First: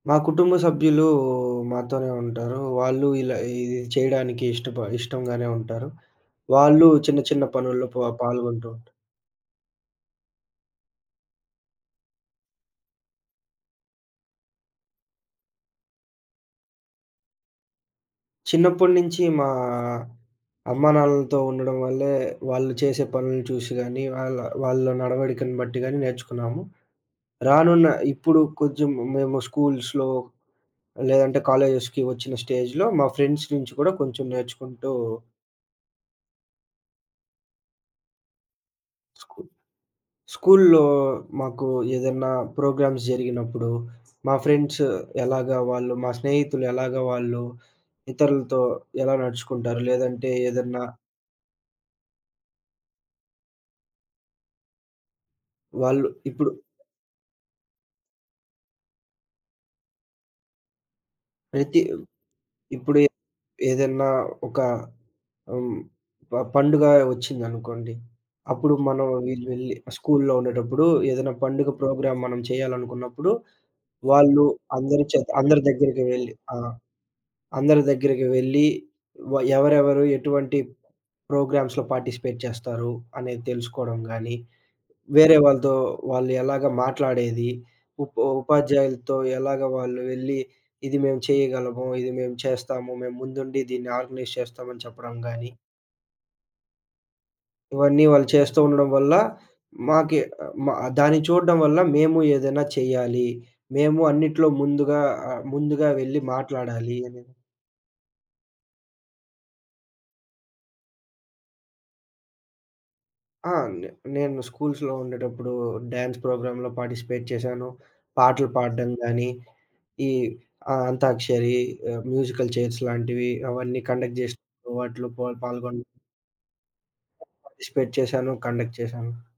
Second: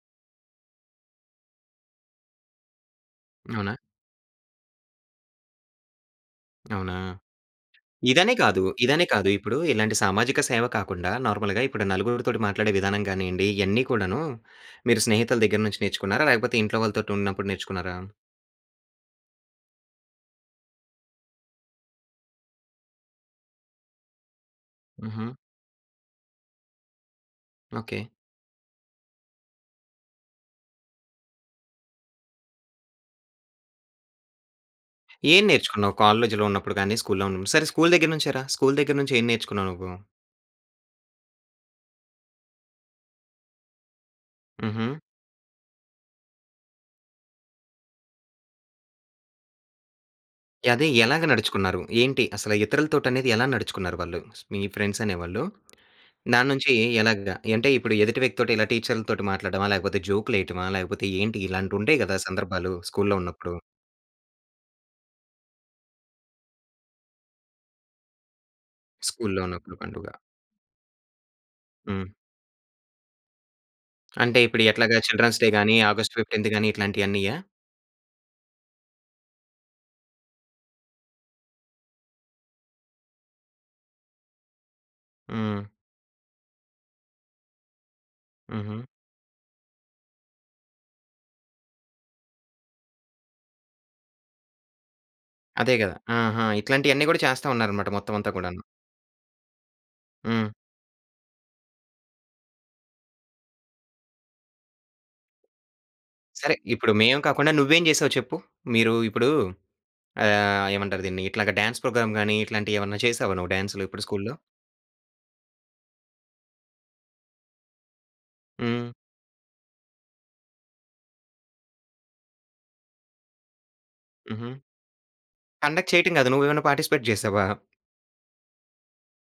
మా కుటుంబ సభ్యులు మాతోనే ఉంటారు. వాళ్ళు ఇలా అవునా? ఇది చేయడానికి ఇష్టప ఇష్టంగానే ఉంటారు. వాళ్ళు అవునా? చిన్న, చిన్న పనుల్లో పొ ఇదనే కాదు. పాల్గొంటూ ఉంటారు. ఇదనే కాదు, ఇప్పుడు ఇలాంటి సామాజిక సేవ కాకుండా నార్మల్‌గా ఇప్పుడు నలుగురితోటి మాట్లాడే విధానం గానియండి ఇయన్ని కూడాను, మీరు స్నేహితుల దెగ్గర నుంచి నేర్చుకున్నారా? లేకపోతే ఇంట్లో వాళ్ళతోటి ఉన్నప్పుడు నేర్చుకున్నారా? చిన్నప్పుడ్నించి మా అమ్మా నాన్నలతో ఉండడం వల్లే, వాళ్ళు చేసే పనుల్ని చూషి గాని, వాళ్ళ వాళ్ళ హుహు. నడవడికను బట్టి గాని నేర్చుకున్నాము. రానున్న ఓకే. ఇప్పుడు కొంచెం మేము స్కూల్స్‌లో లేదంటే, కాలేజెస్‌కి వచ్చిన స్టేజ్‌లో మా ఫ్రెండ్స్ నుంచి కూడా కొంచెం నేర్చుకుంటూ ఏం నేర్చుకున్నావు? కాలేజ్‌లో ఉన్నప్పుడు గాని, స్కూల్లో ఉన్న సరే స్కూల్ దెగ్గర్నుంచే రా, స్కూల్ దెగ్గర్నుంచి ఏం స్కూ నేర్చుకున్నావు నువ్వు? స్కూల్‌లో మాకు ఏదన్నా ప్రోగ్రామ్స్ జరిగినప్పుడు, మా ఫ్రెండ్స్ హుహు. ఎలాగా వాళ్ళు మా స్నేహితులు ఎలాగా వాళ్ళు ఇతరులతో ఎలా నడుచుకుంటారు? లేదంటే ఏదన్నా యదె ఎలాగ నడుచుకున్నారు? ఏంటి అసల ఇతరులతోటనేది ఎలా నడుచుకున్నారు వాళ్ళు? మీ ఫ్రెండ్సనే వాళ్ళు. వాళ్ళు ఇప్పుడు దాన్నుంచి ఎలాగా యంటే, ఇప్పుడు ఎదుటి వ్యక్తోటి ఇలా టీచర్లతోటి మాట్లాడ్డమా? లేకపోతే జోకులేయటమా? లేకపోతే ఏంటి? ప్రతి ఇలాంటియుంటయి కదా! సందర్భాలు ఇప్పుడు ఏ స్కూల్‌లో ఉన్నప్పుడు. ఏదన్నా ఒక హ్మ్, ప పండుగా వచ్చిందనుకోండి, అప్పుడు మనం స్కూల్‌లో వీళ్ళు వెళ్లి ఉన్నప్పుడు పండుగ. స్కూల్‌లో ఉండేటప్పుడు ఏదన్నా పండుగ హ్మ్. ప్రోగ్రాం మనం చేయాలనుకున్నప్పుడు, అంటే వాళ్ళు ఇప్పుడు ఎట్లాగా అందరి చేత చిల్డ్రన్స్‌ డే అందరి గాని, దగ్గరికి ఆగస్ట్ వెళ్లి 15థ్ ఆ! గాని, ఇట్లాంటియన్నీయా? అందరి దగ్గరికి వెళ్లి వ ఎవరెవరు ఎటువంటి ప్రోగ్రామ్స్‌లో పార్టిసిపేట్ చేస్తారు, అనేది తెలుసుకోడం గాని, వేరే హ్మ్. వాళ్ళతో వాళ్ళు ఎలాగా మాట్లాడేది, ఉ హుహు. ఉపాధ్యాయులతో ఎలాగా వాళ్ళు వెళ్లి ఇది మేము చేయగలము, ఇది మేము చేస్తాము, మేము ముందుండి దీన్ని ఆర్గనైజ్ చేస్తాము. అని చెప్పడం గాని అదే గదా! ఆహా! ఇట్లాంటియన్నీ గూడా చేస్తా ఉన్నారన్నమాట, ఇవన్నీ వాళ్ళు మొత్తమంతా చేస్తూ కూడాను. ఉండడం వల్ల, మాకె హ్మ్. మ ఆ దాన్ని చూడ్డం వల్ల మేము ఏదైనా చేయాలి. మేము అన్నిట్లో ముందుగా ఆహ్, ముందుగా వెళ్లి సరే, ఇప్పుడు మాట్లాడాలి. మేము అనే కాకుండా నువ్వేం జేసావో చెప్పు. మీరు ఇప్పుడు ఆహ్, ఏమంటారు దీన్ని ఇట్లాగా డాన్స్ ప్రోగ్రామ్ గాని, ఇట్లాంటియేవన్నా చేసావా నువ్వు ఆ! డాన్సు లు నే ఇప్పుడు స్కూల్లో? నేను స్కూల్స్‌లో ఉండేటప్పుడు, డ్యాన్స్ ప్రోగ్రామ్‌లో పార్టిసిపేట్ చేశాను. పాటలు పాడ్డం హ్మ్. గానీ, ఈ ఆ అంతాక్షరి, ఆహ్, మ్యూజికల్ చైర్స్‌ లాంటివి. అవన్నీ కండక్ట్ హుహు. జేసినప్పుడు వాటిలో పా పాల్గొన కండక్ట్ చేయటం గాదు, నువ్వేవన్నా పార్టిసిపేట్ ప జేశావా? పార్టిసిపేట్ చేశాను. కండక్ట్ చేశాను.